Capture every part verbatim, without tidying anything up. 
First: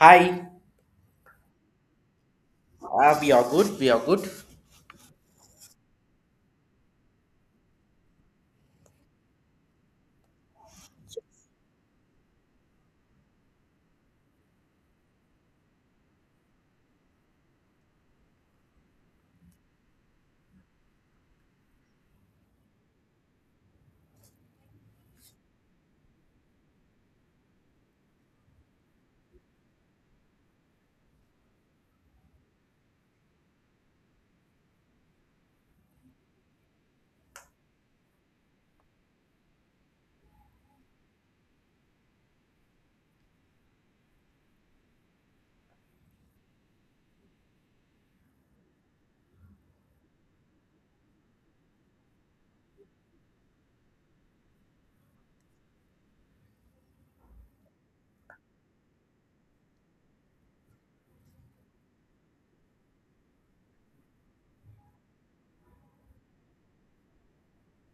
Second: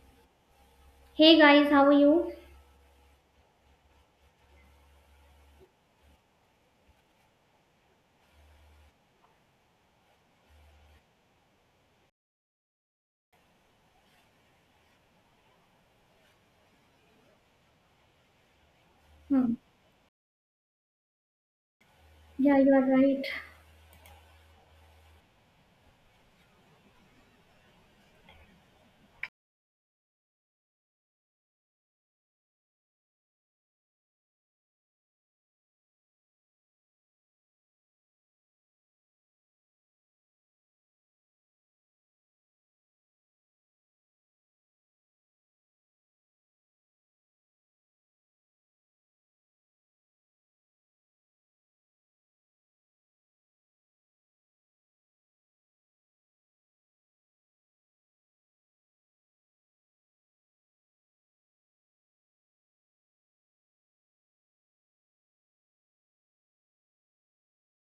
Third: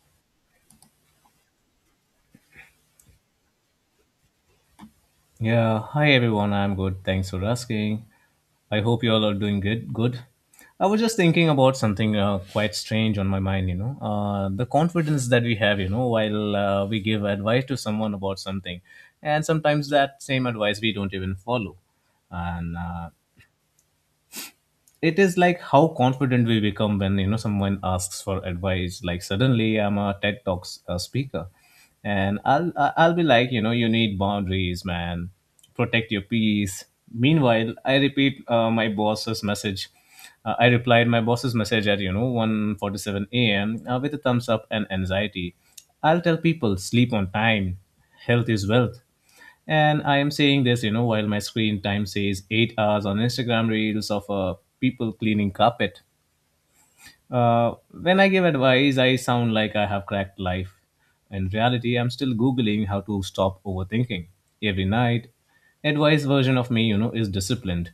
Hi, Hey guys, how are you? uh, we are good. We are good. Yeah, hi everyone. I'm good. Thanks for asking. I hope you all are doing good. Good. I was just thinking about something uh, quite strange on my mind. You know, uh, the confidence that we have. You know, while uh, we give advice to someone about something, and Hmm. sometimes that same advice we don't even follow, Yeah, you and are uh, right. it is like how confident we become when you know someone asks for advice. Like, suddenly I'm a TED Talks uh, speaker and i'll I- i'll be like, you know, you need boundaries, man. Protect your peace. Meanwhile, I repeat uh, my boss's message. uh, I replied my boss's message at, you know, one forty-seven a m uh, with a thumbs up and anxiety. I'll tell people sleep on time, health is wealth, and I am saying this, you know, while my screen time says eight hours on Instagram reels of uh, people cleaning carpet. Uh, when I give advice, I sound like I have cracked life. In reality, I'm still Googling how to stop overthinking. Every night, advice version of me, you know, is disciplined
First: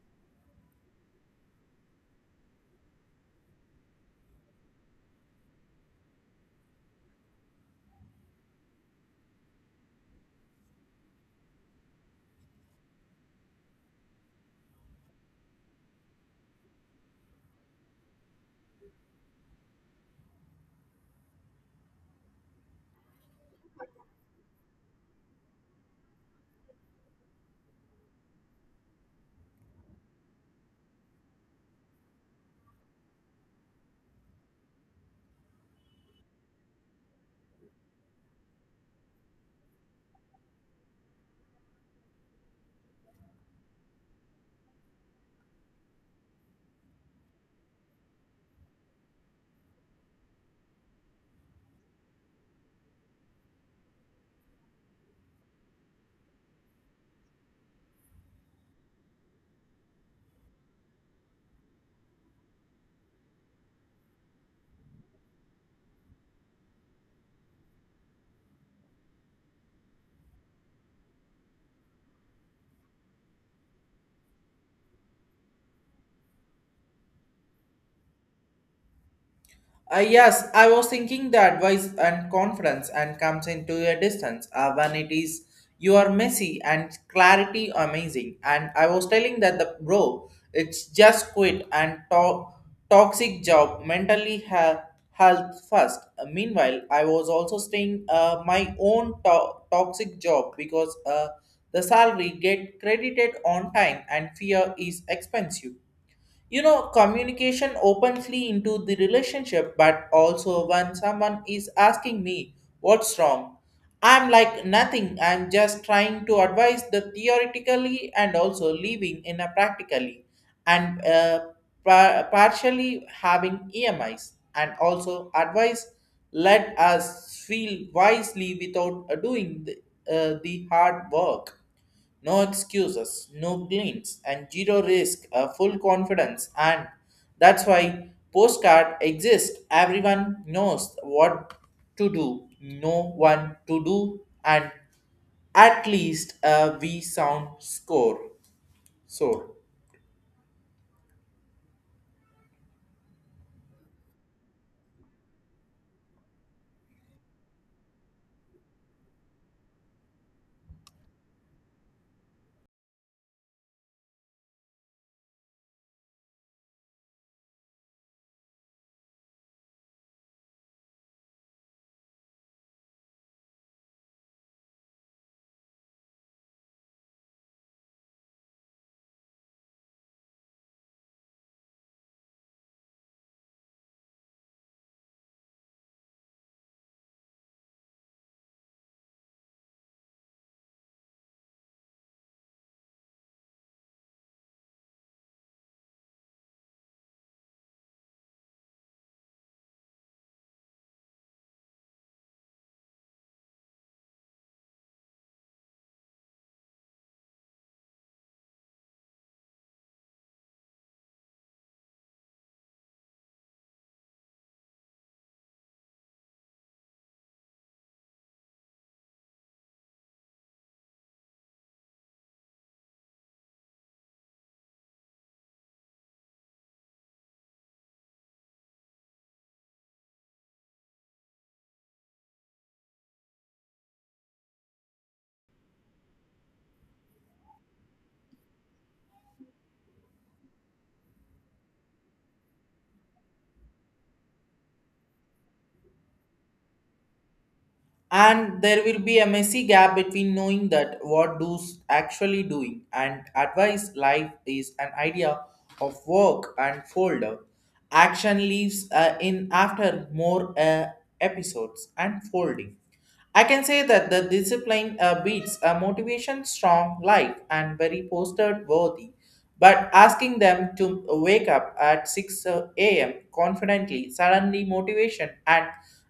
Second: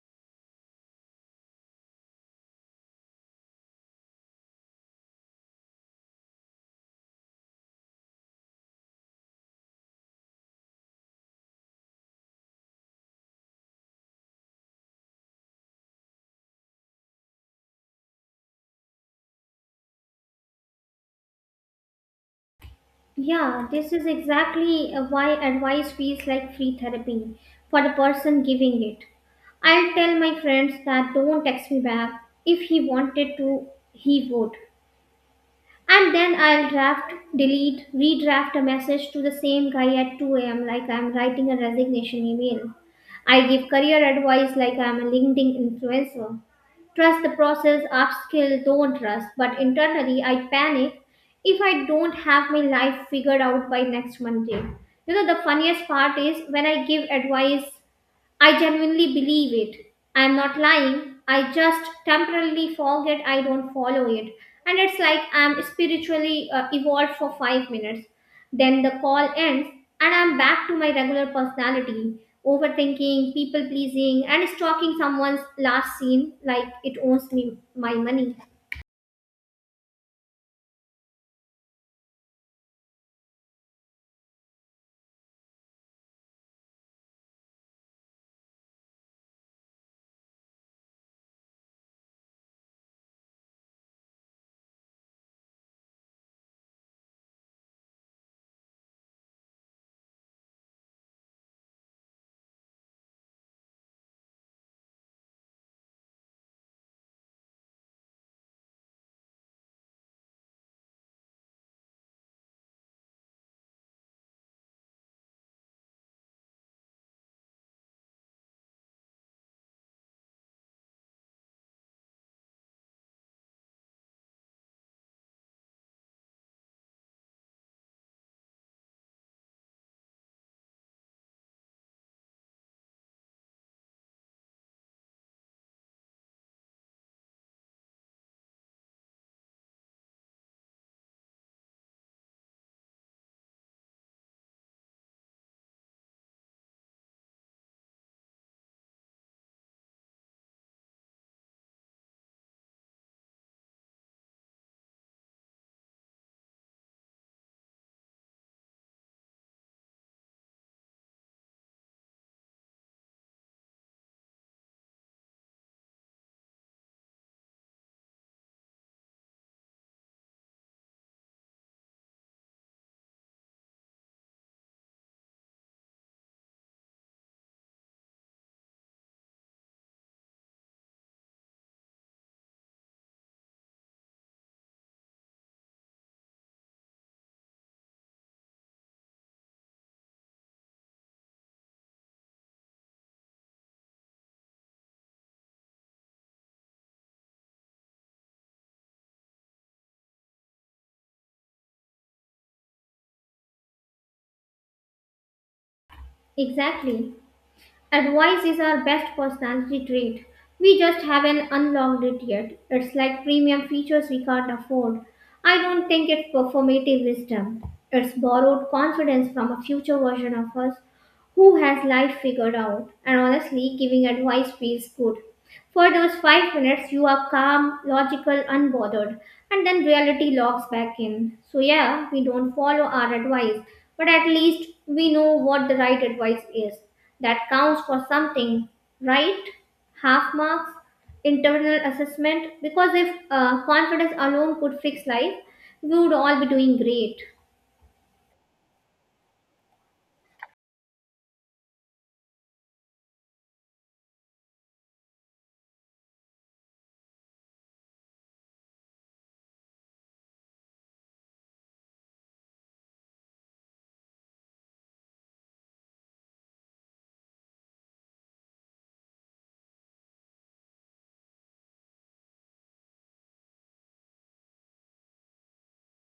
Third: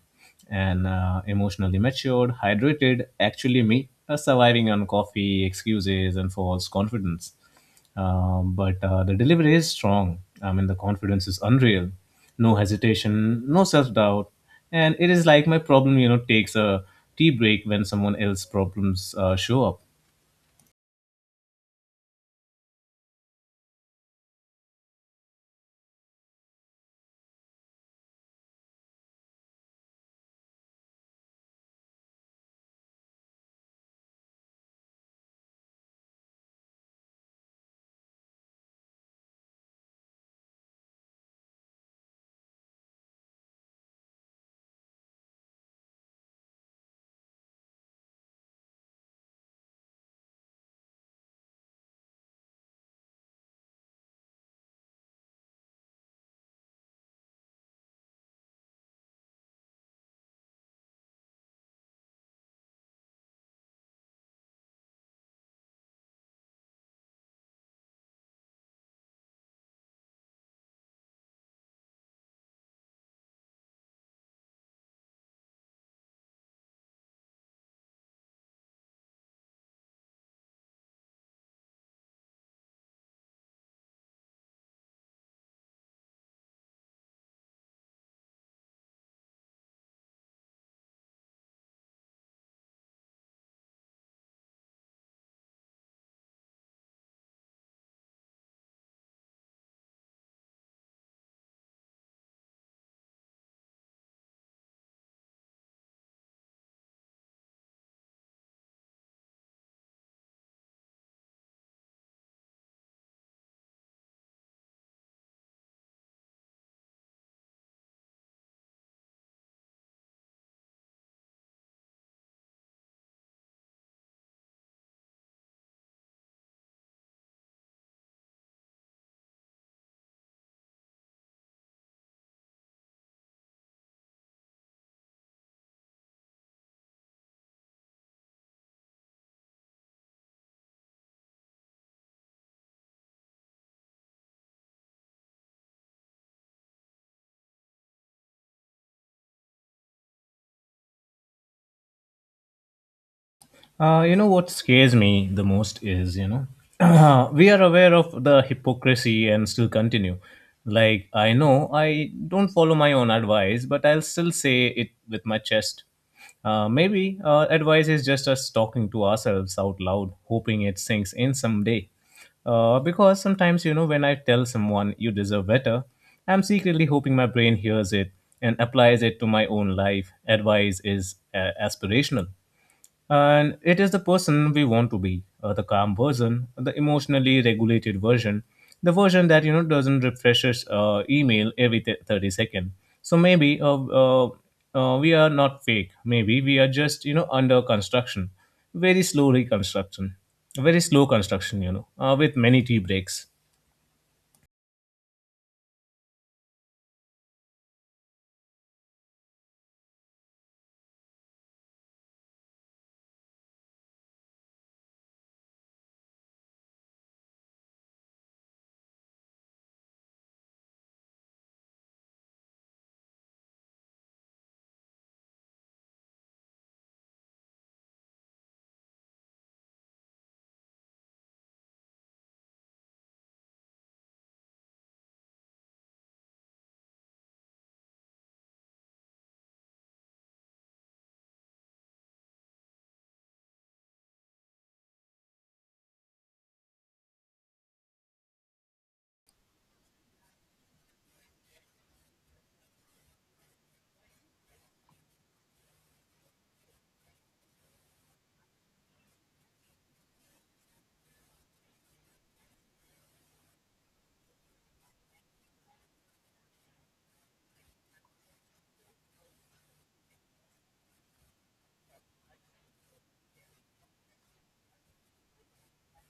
and uh, emotionally matured, hydrated, actually me, uh, surviving on coffee, excuses, and false confidence. Um, but uh, the delivery is strong. I mean, the confidence is unreal. No hesitation, no self doubt. And it is like my problem, you know, takes a tea break when someone else's problems uh, show up. Yeah, this is exactly uh, why advice feels like free therapy for the person giving it. I'll tell my friends that don't text me back. If he wanted to, he would. And then I'll draft, delete, redraft a message to the same guy at two a m like I'm writing a resignation email. I give career advice like I'm a LinkedIn influencer. Trust the process, upskill, don't trust. But internally, I panic if I don't have my life figured out by next Monday. You know, the funniest part is when I give advice, I genuinely believe it. I am not lying. I just temporarily forget I don't follow it. And it's like I'm spiritually uh, evolved for five minutes. Then the call ends, and I'm back to my regular personality, overthinking, people pleasing, and stalking someone's last scene like it owns me my money. Uh, yes, I was thinking the advice and confidence and comes into a distance uh, when it is you are messy and clarity amazing. And I was telling that the bro, it's just quit and to- toxic job mentally ha- health first. Uh, meanwhile, I was also staying uh, my own to- toxic job because uh, the salary get credited on time and fear is expensive, you know, communication openly into the relationship but also when someone is asking me what's wrong. I'm like nothing, I'm just trying to advise the theoretically and also living in a practically. And uh, par- partially having E M Is and also advice let us feel wisely without uh, doing the, uh, the hard work, no excuses, no glints, and zero risk, a full confidence, and that's why postcard exists. Everyone knows what to do, no one to do, and at least uh, we sound score. So. Uh, you know what scares me the most is, you know, we are aware of the hypocrisy and still continue. Like, I know I don't follow my own advice, but I'll still say it with my chest. Uh, maybe uh, advice is just us talking to ourselves out loud, hoping it sinks in someday. Uh, because sometimes, you know, when I tell someone you deserve better, I'm secretly hoping my brain hears it and applies it to my own life. Advice is uh, aspirational, and it is the person we want to be, uh, the calm version, the emotionally regulated version, the version that, you know, doesn't refresh its uh, email every th- thirty seconds. So maybe uh, uh, uh, we are not fake. Maybe we are just, you know, under construction, very slow reconstruction, very slow construction. You know, uh, with many tea breaks. Exactly. Advice is our best personality trait. We just haven't unlocked it yet. It's like premium features we can't afford. I don't think it's performative wisdom. It's borrowed confidence from a future version of us who has life figured out. And honestly, giving advice feels good. For those five minutes, you are calm, logical, unbothered, and then reality logs back in. So, yeah, we don't follow our advice, but at least we know what the right advice is. That counts for something, right? Half marks, internal assessment, because if uh, confidence alone could fix life, we would all be doing great. And there will be a messy gap between knowing that what do's actually doing, and advice life is an idea of work and folder action leaves uh, in after more uh, episodes and folding. I can say that the discipline uh, beats a motivation strong life and very posted worthy. But asking them to wake up at six a m confidently, suddenly motivation and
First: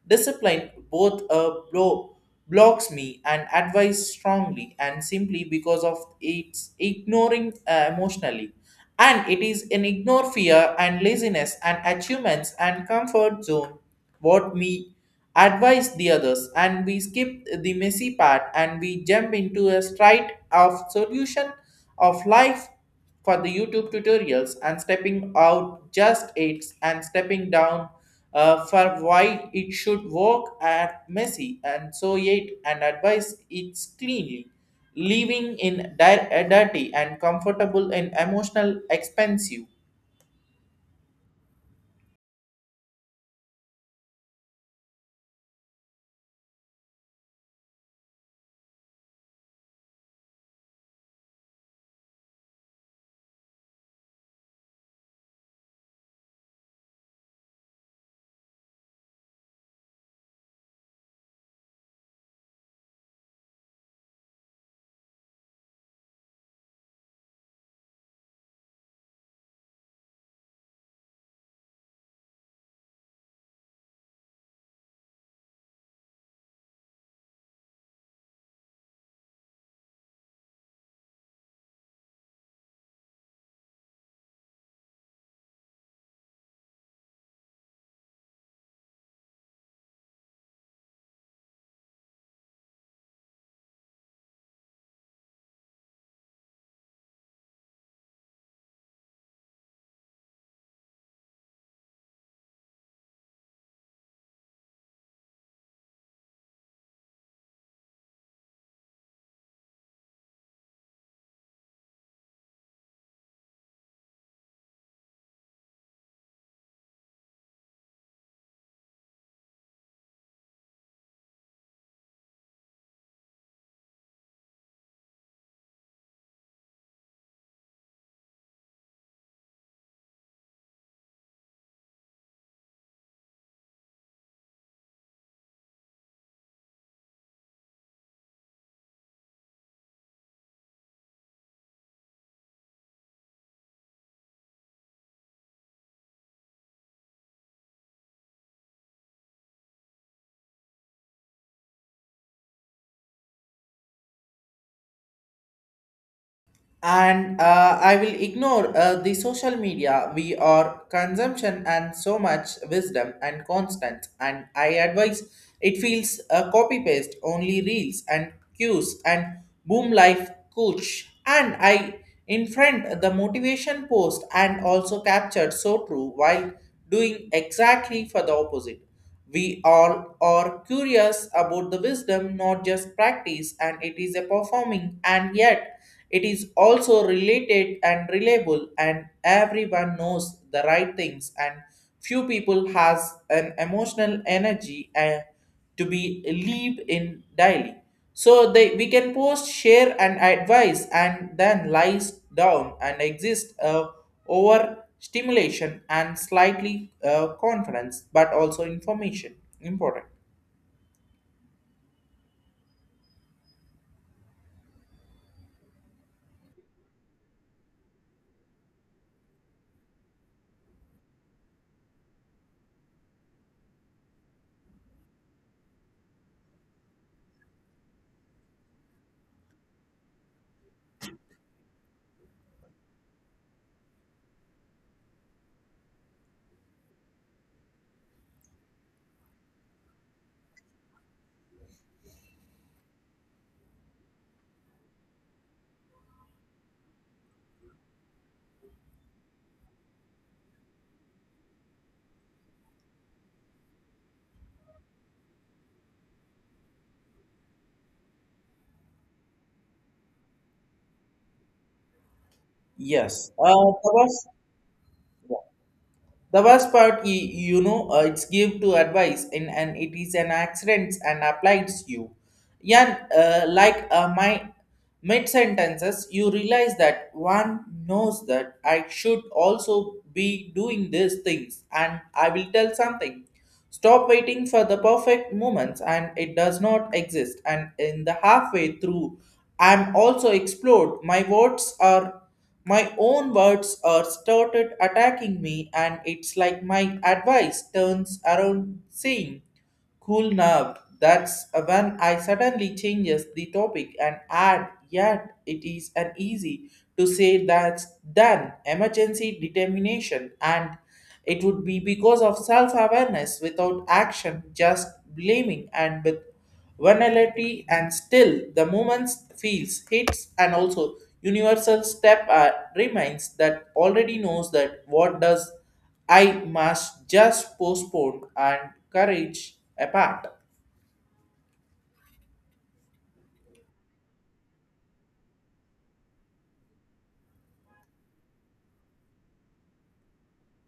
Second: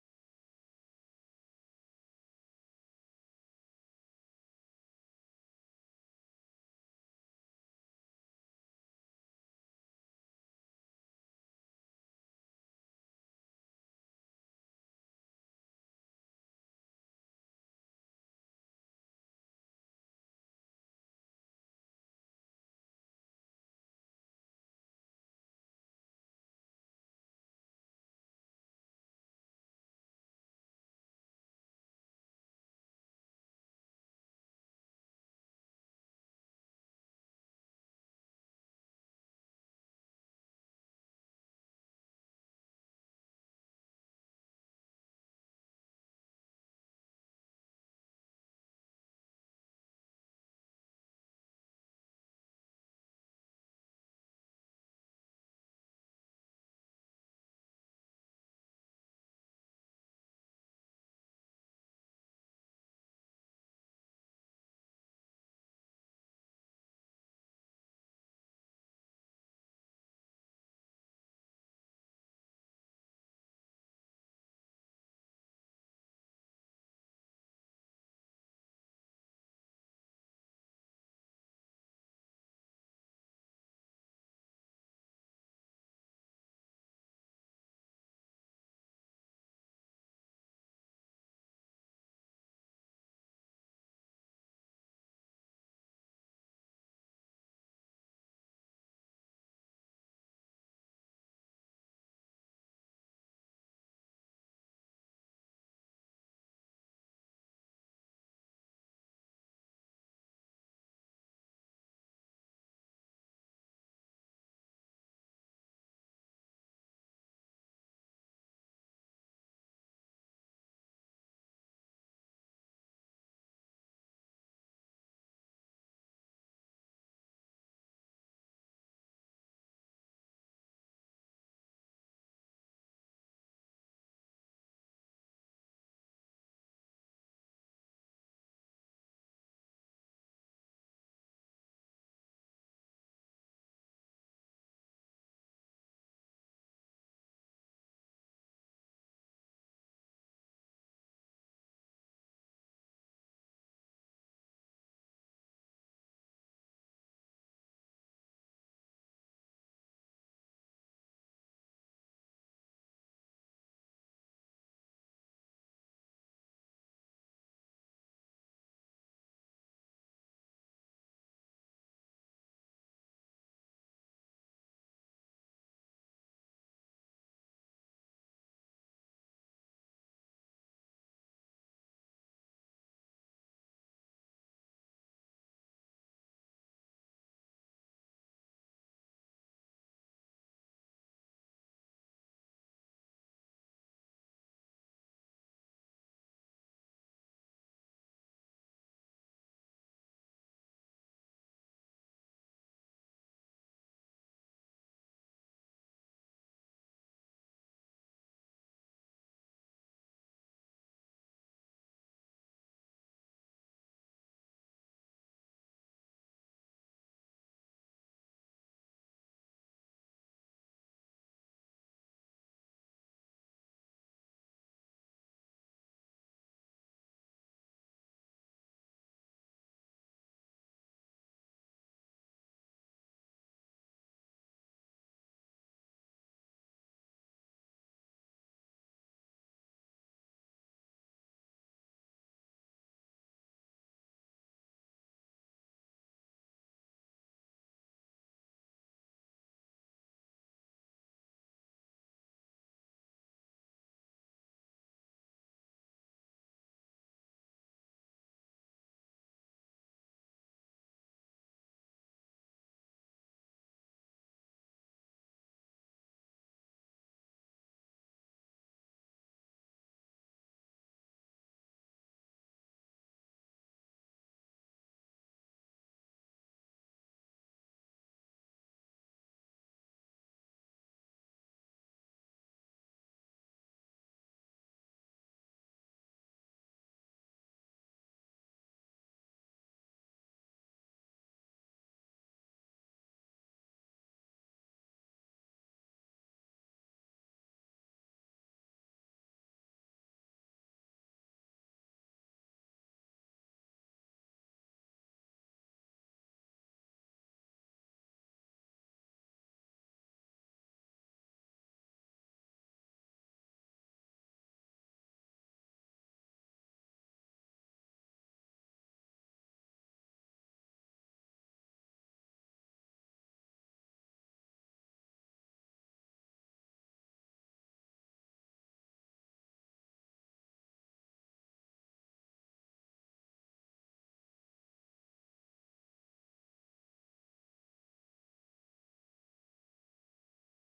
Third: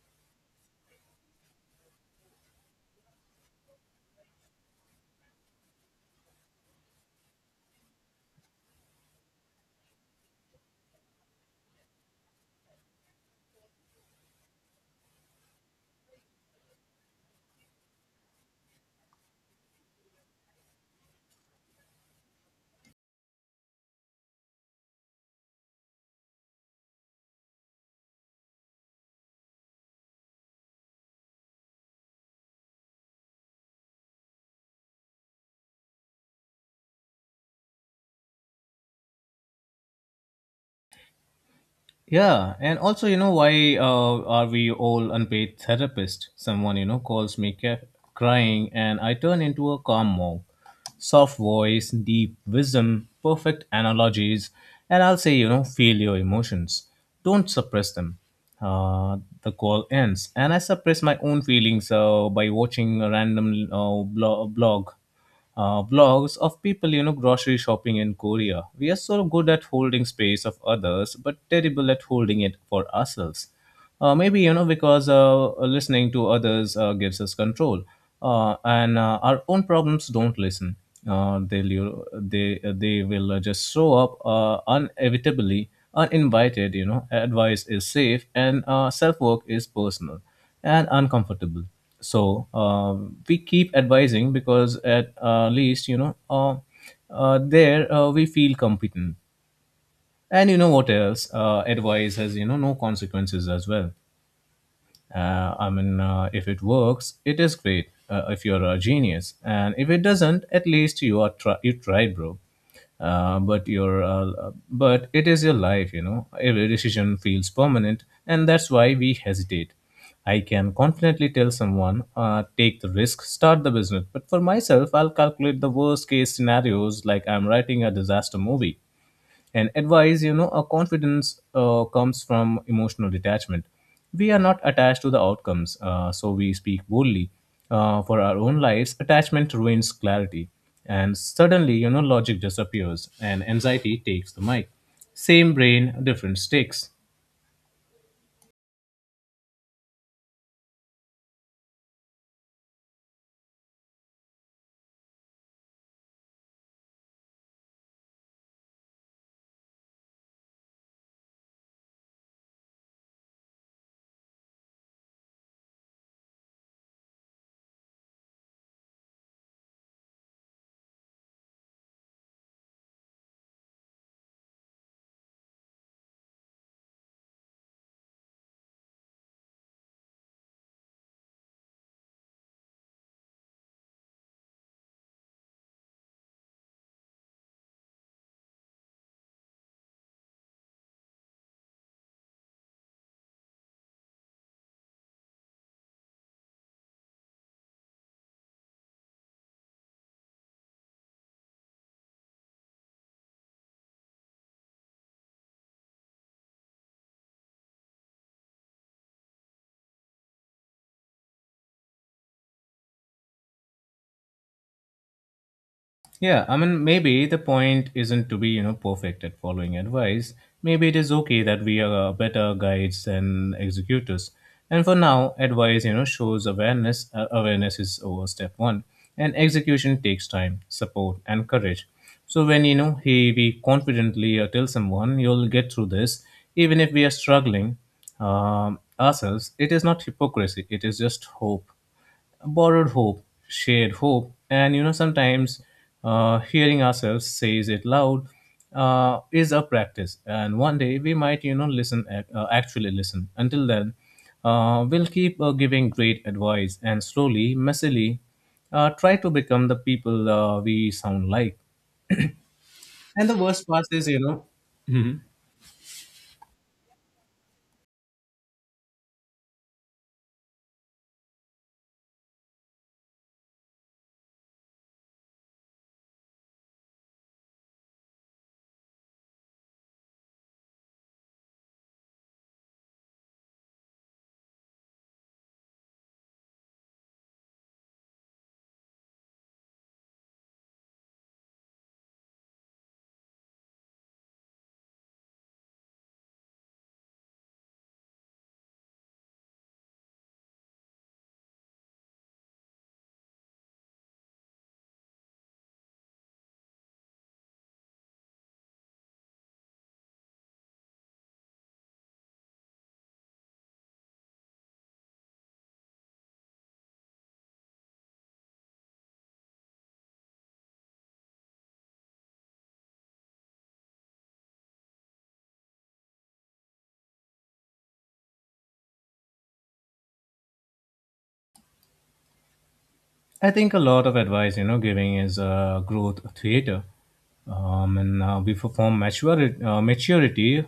discipline both uh, blow blocks me and advise strongly and simply because of its ignoring uh, emotionally. And it is an ignore fear and laziness and achievements and comfort zone. What me? Advise the others and we skip the messy part and we jump into a straight of solution of life for the YouTube tutorials and stepping out just it's and stepping down uh, for why it should work at messy and so it and advise it's cleanly living in di- dirty and comfortable and emotional expensive. Yeah, and also, you know, why uh, are we all unpaid therapists? Someone, you know, calls me ca- crying, and I turn into a calm monk. Soft voice, deep wisdom, perfect analogies, and I'll say, you know, feel your emotions. Don't suppress them. Uh, the call ends, and I suppress my own feelings uh, by watching a random uh, blo- blog uh, vlogs of people, you know, grocery shopping in Korea. We are so good at holding space of others, but terrible at holding it for ourselves. Uh, maybe, you know, because uh, listening to others uh, gives us control, uh, and uh, our own problems don't listen. Uh, they'll, you- they, they will uh, just show up, uh, inevitably, uninvited. You know, advice is safe, and uh, self work is personal and uncomfortable. So um, we keep advising because at uh, least you know uh, uh, there uh, we feel competent. And you know what else? Uh, advice has, you know, no consequences as well. uh, I mean, uh, if it works, it is great. Uh, if you're a genius. And if it doesn't, at least you are try- you tried, bro. Uh, but your uh, uh, but it is your life, you know. Every decision feels permanent, and that's why we hesitate. I can confidently tell someone, uh, take the risk, start the business. But for myself, I'll calculate the worst case scenarios like I'm writing a disaster movie. And advice, you know, a confidence uh, comes from emotional detachment. We are not attached to the outcomes, uh, so we speak boldly. Uh, for our own lives, attachment ruins clarity, and suddenly, you know, logic disappears and anxiety takes the mic. Same brain, different stakes. And uh, I will ignore uh, the social media we are consumption and so much wisdom and constant and I advise. It feels uh, copy paste only reels and cues and boom life coach, and I in front the motivation post and also captured so true while doing exactly for the opposite. We all are curious about the wisdom, not just practice, and it is a performing, and yet it is also related and reliable, and everyone knows the right things, and few people has an emotional energy. Uh, to be lived in daily. So they we can post, share, and advise, and then lies down and exist uh, over stimulation and slightly uh, confidence, but also information important. Yeah, I mean, maybe the point isn't to be, you know, perfect at following advice. Maybe it is okay that we are uh, better guides than executors. And for now, advice, you know, shows awareness. Uh, awareness is over step one, and execution takes time, support, and courage. So when, you know, he we confidently uh, tell someone, "You'll get through this," even if we are struggling um, ourselves, it is not hypocrisy. It is just hope, borrowed hope, shared hope. And you know, sometimes uh, hearing ourselves says it loud uh, is a practice. And one day we might, you know, listen ac- uh, actually listen. Until then, uh, we'll keep uh, giving great advice and slowly, messily, uh, try to become the people uh, we sound like. And Yes, the uh, worst part the is, you worst, know, yeah. The worst part, you, you know, uh, it's give to advice, and and it is an accident and applies you. Yeah, uh, like uh, my mid sentences, you realize that one knows that I should also be doing these things, and I will tell something. Stop waiting for the perfect moments and it does not exist. And in the halfway through, I'm also explored. My words are my own words are started attacking me, and it's like my advice turns around saying, "Cool nerve." That's when I suddenly changes the topic and add yet it is an easy to say that's done emergency determination, and it would be because of self-awareness without action just blaming and with vulnerability and still the moment feels hits and also universal step uh, reminds that already knows that what does I must just postpone and courage apart. I think a lot of advice, you know, giving is uh, growth theater. Um, and uh, we perform maturity, uh, maturity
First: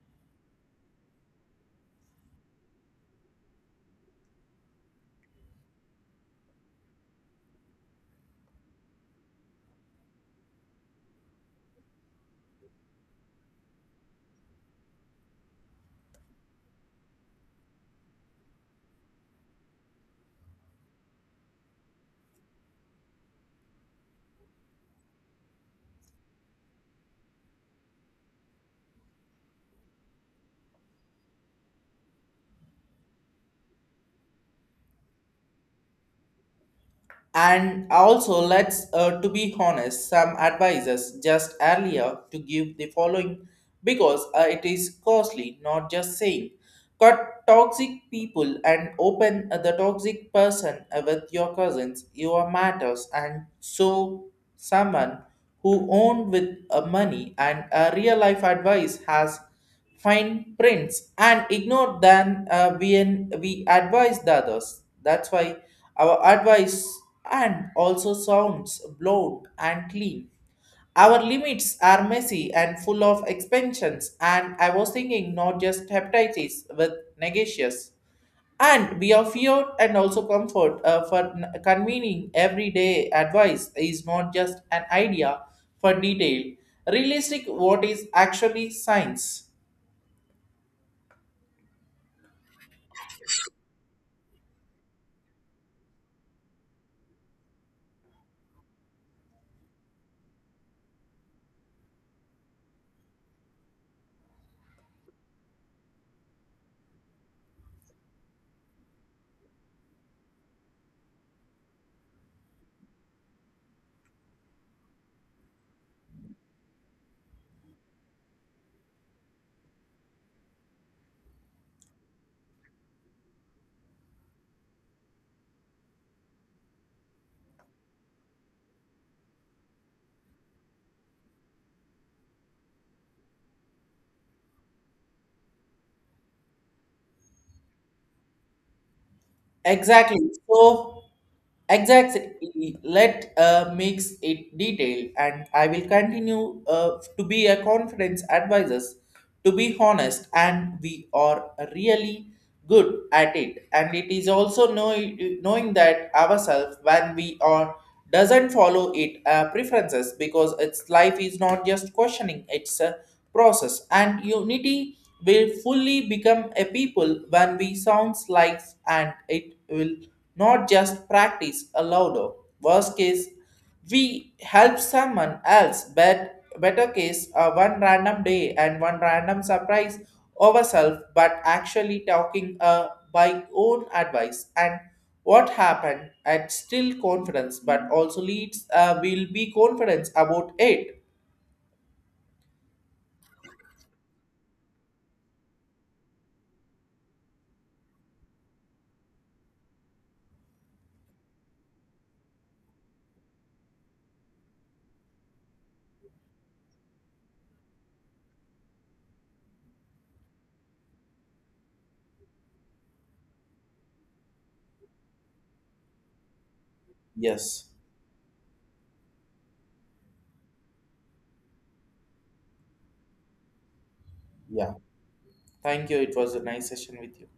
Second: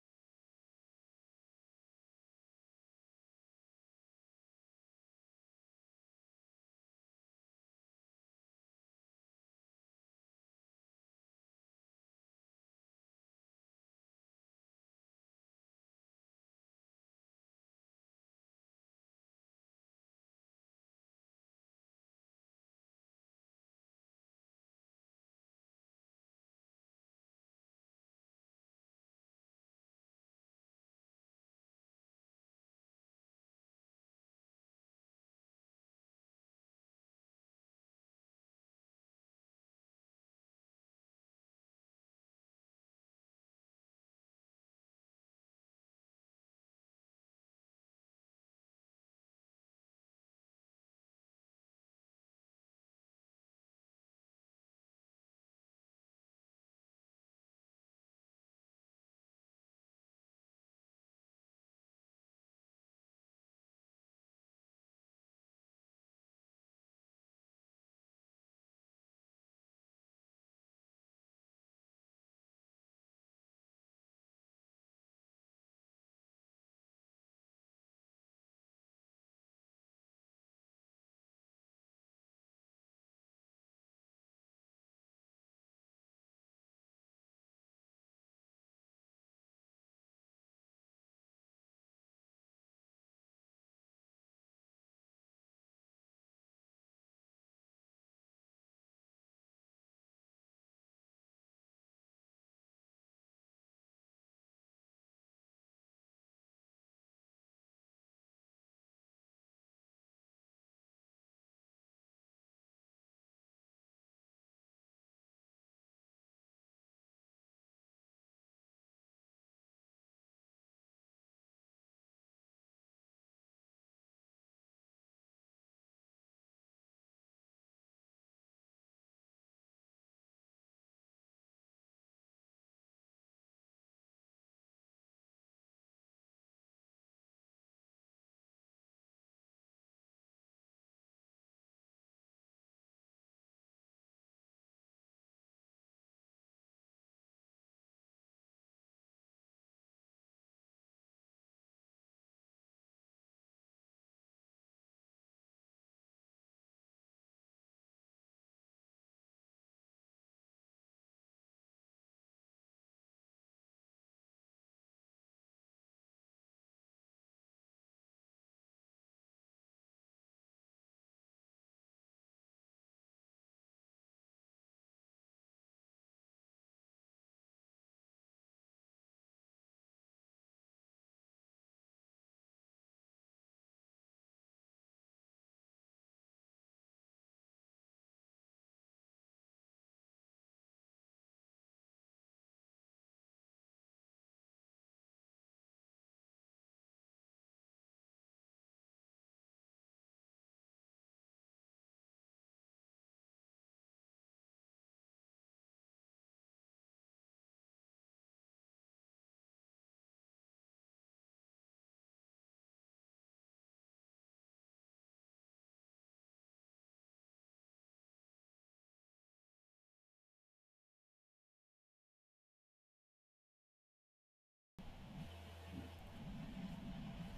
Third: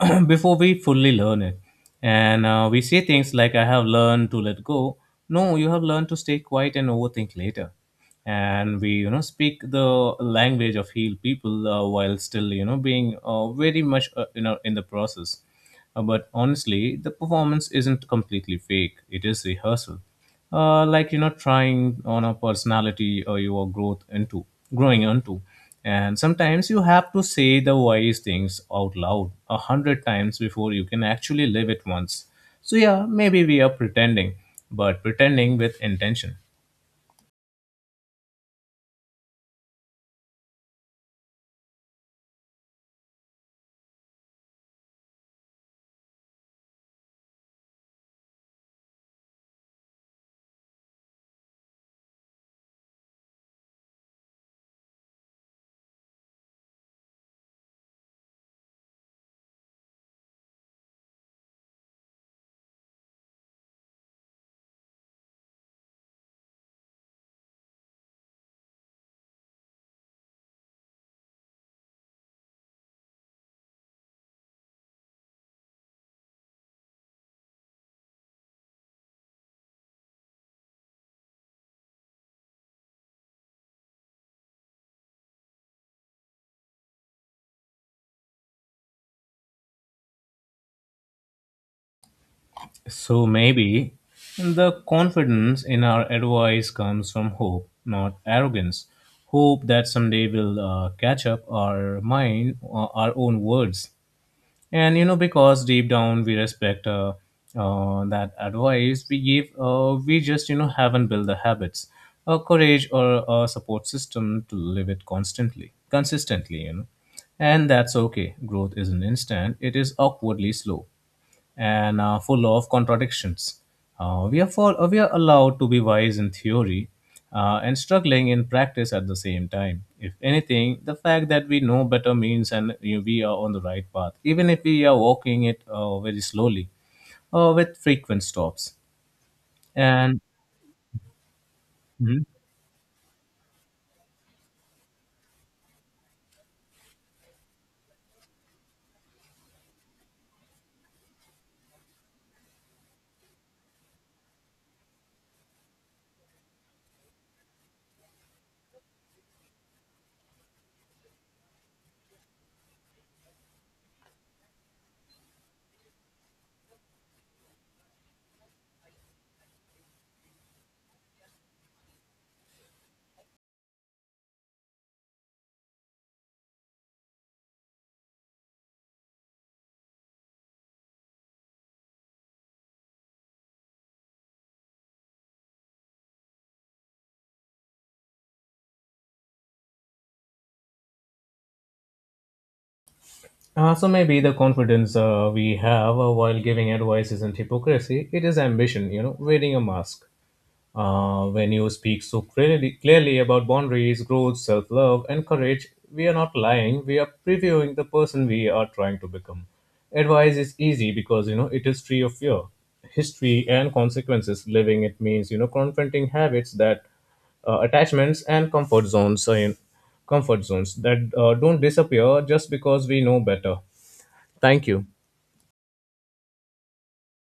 before we fully learn it. And uh, we say things like, I have learned to let go. No, you have learned to stay quiet and overthink later. And we, you know, speak the language of healed people uh, while still, you know, being uh, very much, uh, you know, in the process. Uh, but honestly, the performance isn't completely fake. It is rehearsal, uh, like, you know, trying on a personality or your growth into growing into. And sometimes you have to say the wise things out loud a hundred times before you can actually live it once. So yeah, maybe we are pretending, but pretending with intention. And also, let's uh, to be honest, some advisors just earlier to give the following because uh, it is costly, not just saying cut toxic people and open the toxic person with your cousins, your matters, and so someone who owned with uh, money and a real life advice has fine prints and ignore than uh, we we advise the others. That's why our advice and also sounds blown and clean, our limits are messy and full of expansions, and I was thinking not just hepatitis with negations. And we are feared and also comfort uh, for n- convening everyday advice is not just an idea for detail. Realistic, what is actually science? So maybe the confidence in our advice comes from hope, not arrogance. Hope that someday we'll uh, catch up our mind, uh, our own words. And you know, because deep down we respect uh, uh, that advice we give, uh, we just, you know, haven't built the habits, or courage, or a support system to live it constantly, consistently. You know, and that's okay. Growth isn't instant; it is awkwardly slow and uh, full of contradictions. Uh, we, are for, uh, we are allowed to be wise in theory uh, and struggling in practice at the same time. If anything, the fact that we know better means, and you know, we are on the right path, even if we are walking it uh, very slowly or with frequent stops. Exactly. And So, Mhm. exactly. Let uh, mix it detail, and I will continue uh, to be a confidence advisor. To be honest, and we are really good at it. And it is also know, knowing that ourselves when we are doesn't follow it uh, preferences because its life is not just questioning, it's a process and unity will fully become a people when we sounds life and it will not just practice a louder worst case. We help someone else, but better case uh, one random day and one random surprise ourselves but actually talking uh, by own advice and what happened and still confidence but also leads uh, will be confidence about it. Uh, so maybe the confidence uh, we have uh, while giving advice isn't hypocrisy; it is ambition. You know, wearing a mask. Uh, when you speak so clearly, clearly about boundaries, growth, self love, and courage, we are not lying, we are previewing the person we are trying to become. Advice is easy because, you know, it is free of fear, history, and consequences. Living it means, you know, confronting habits that uh, Yes. attachments and comfort zones uh, in comfort zones that uh, don't disappear just because we know better. Thank Yeah, you. thank you. It was a nice session with you.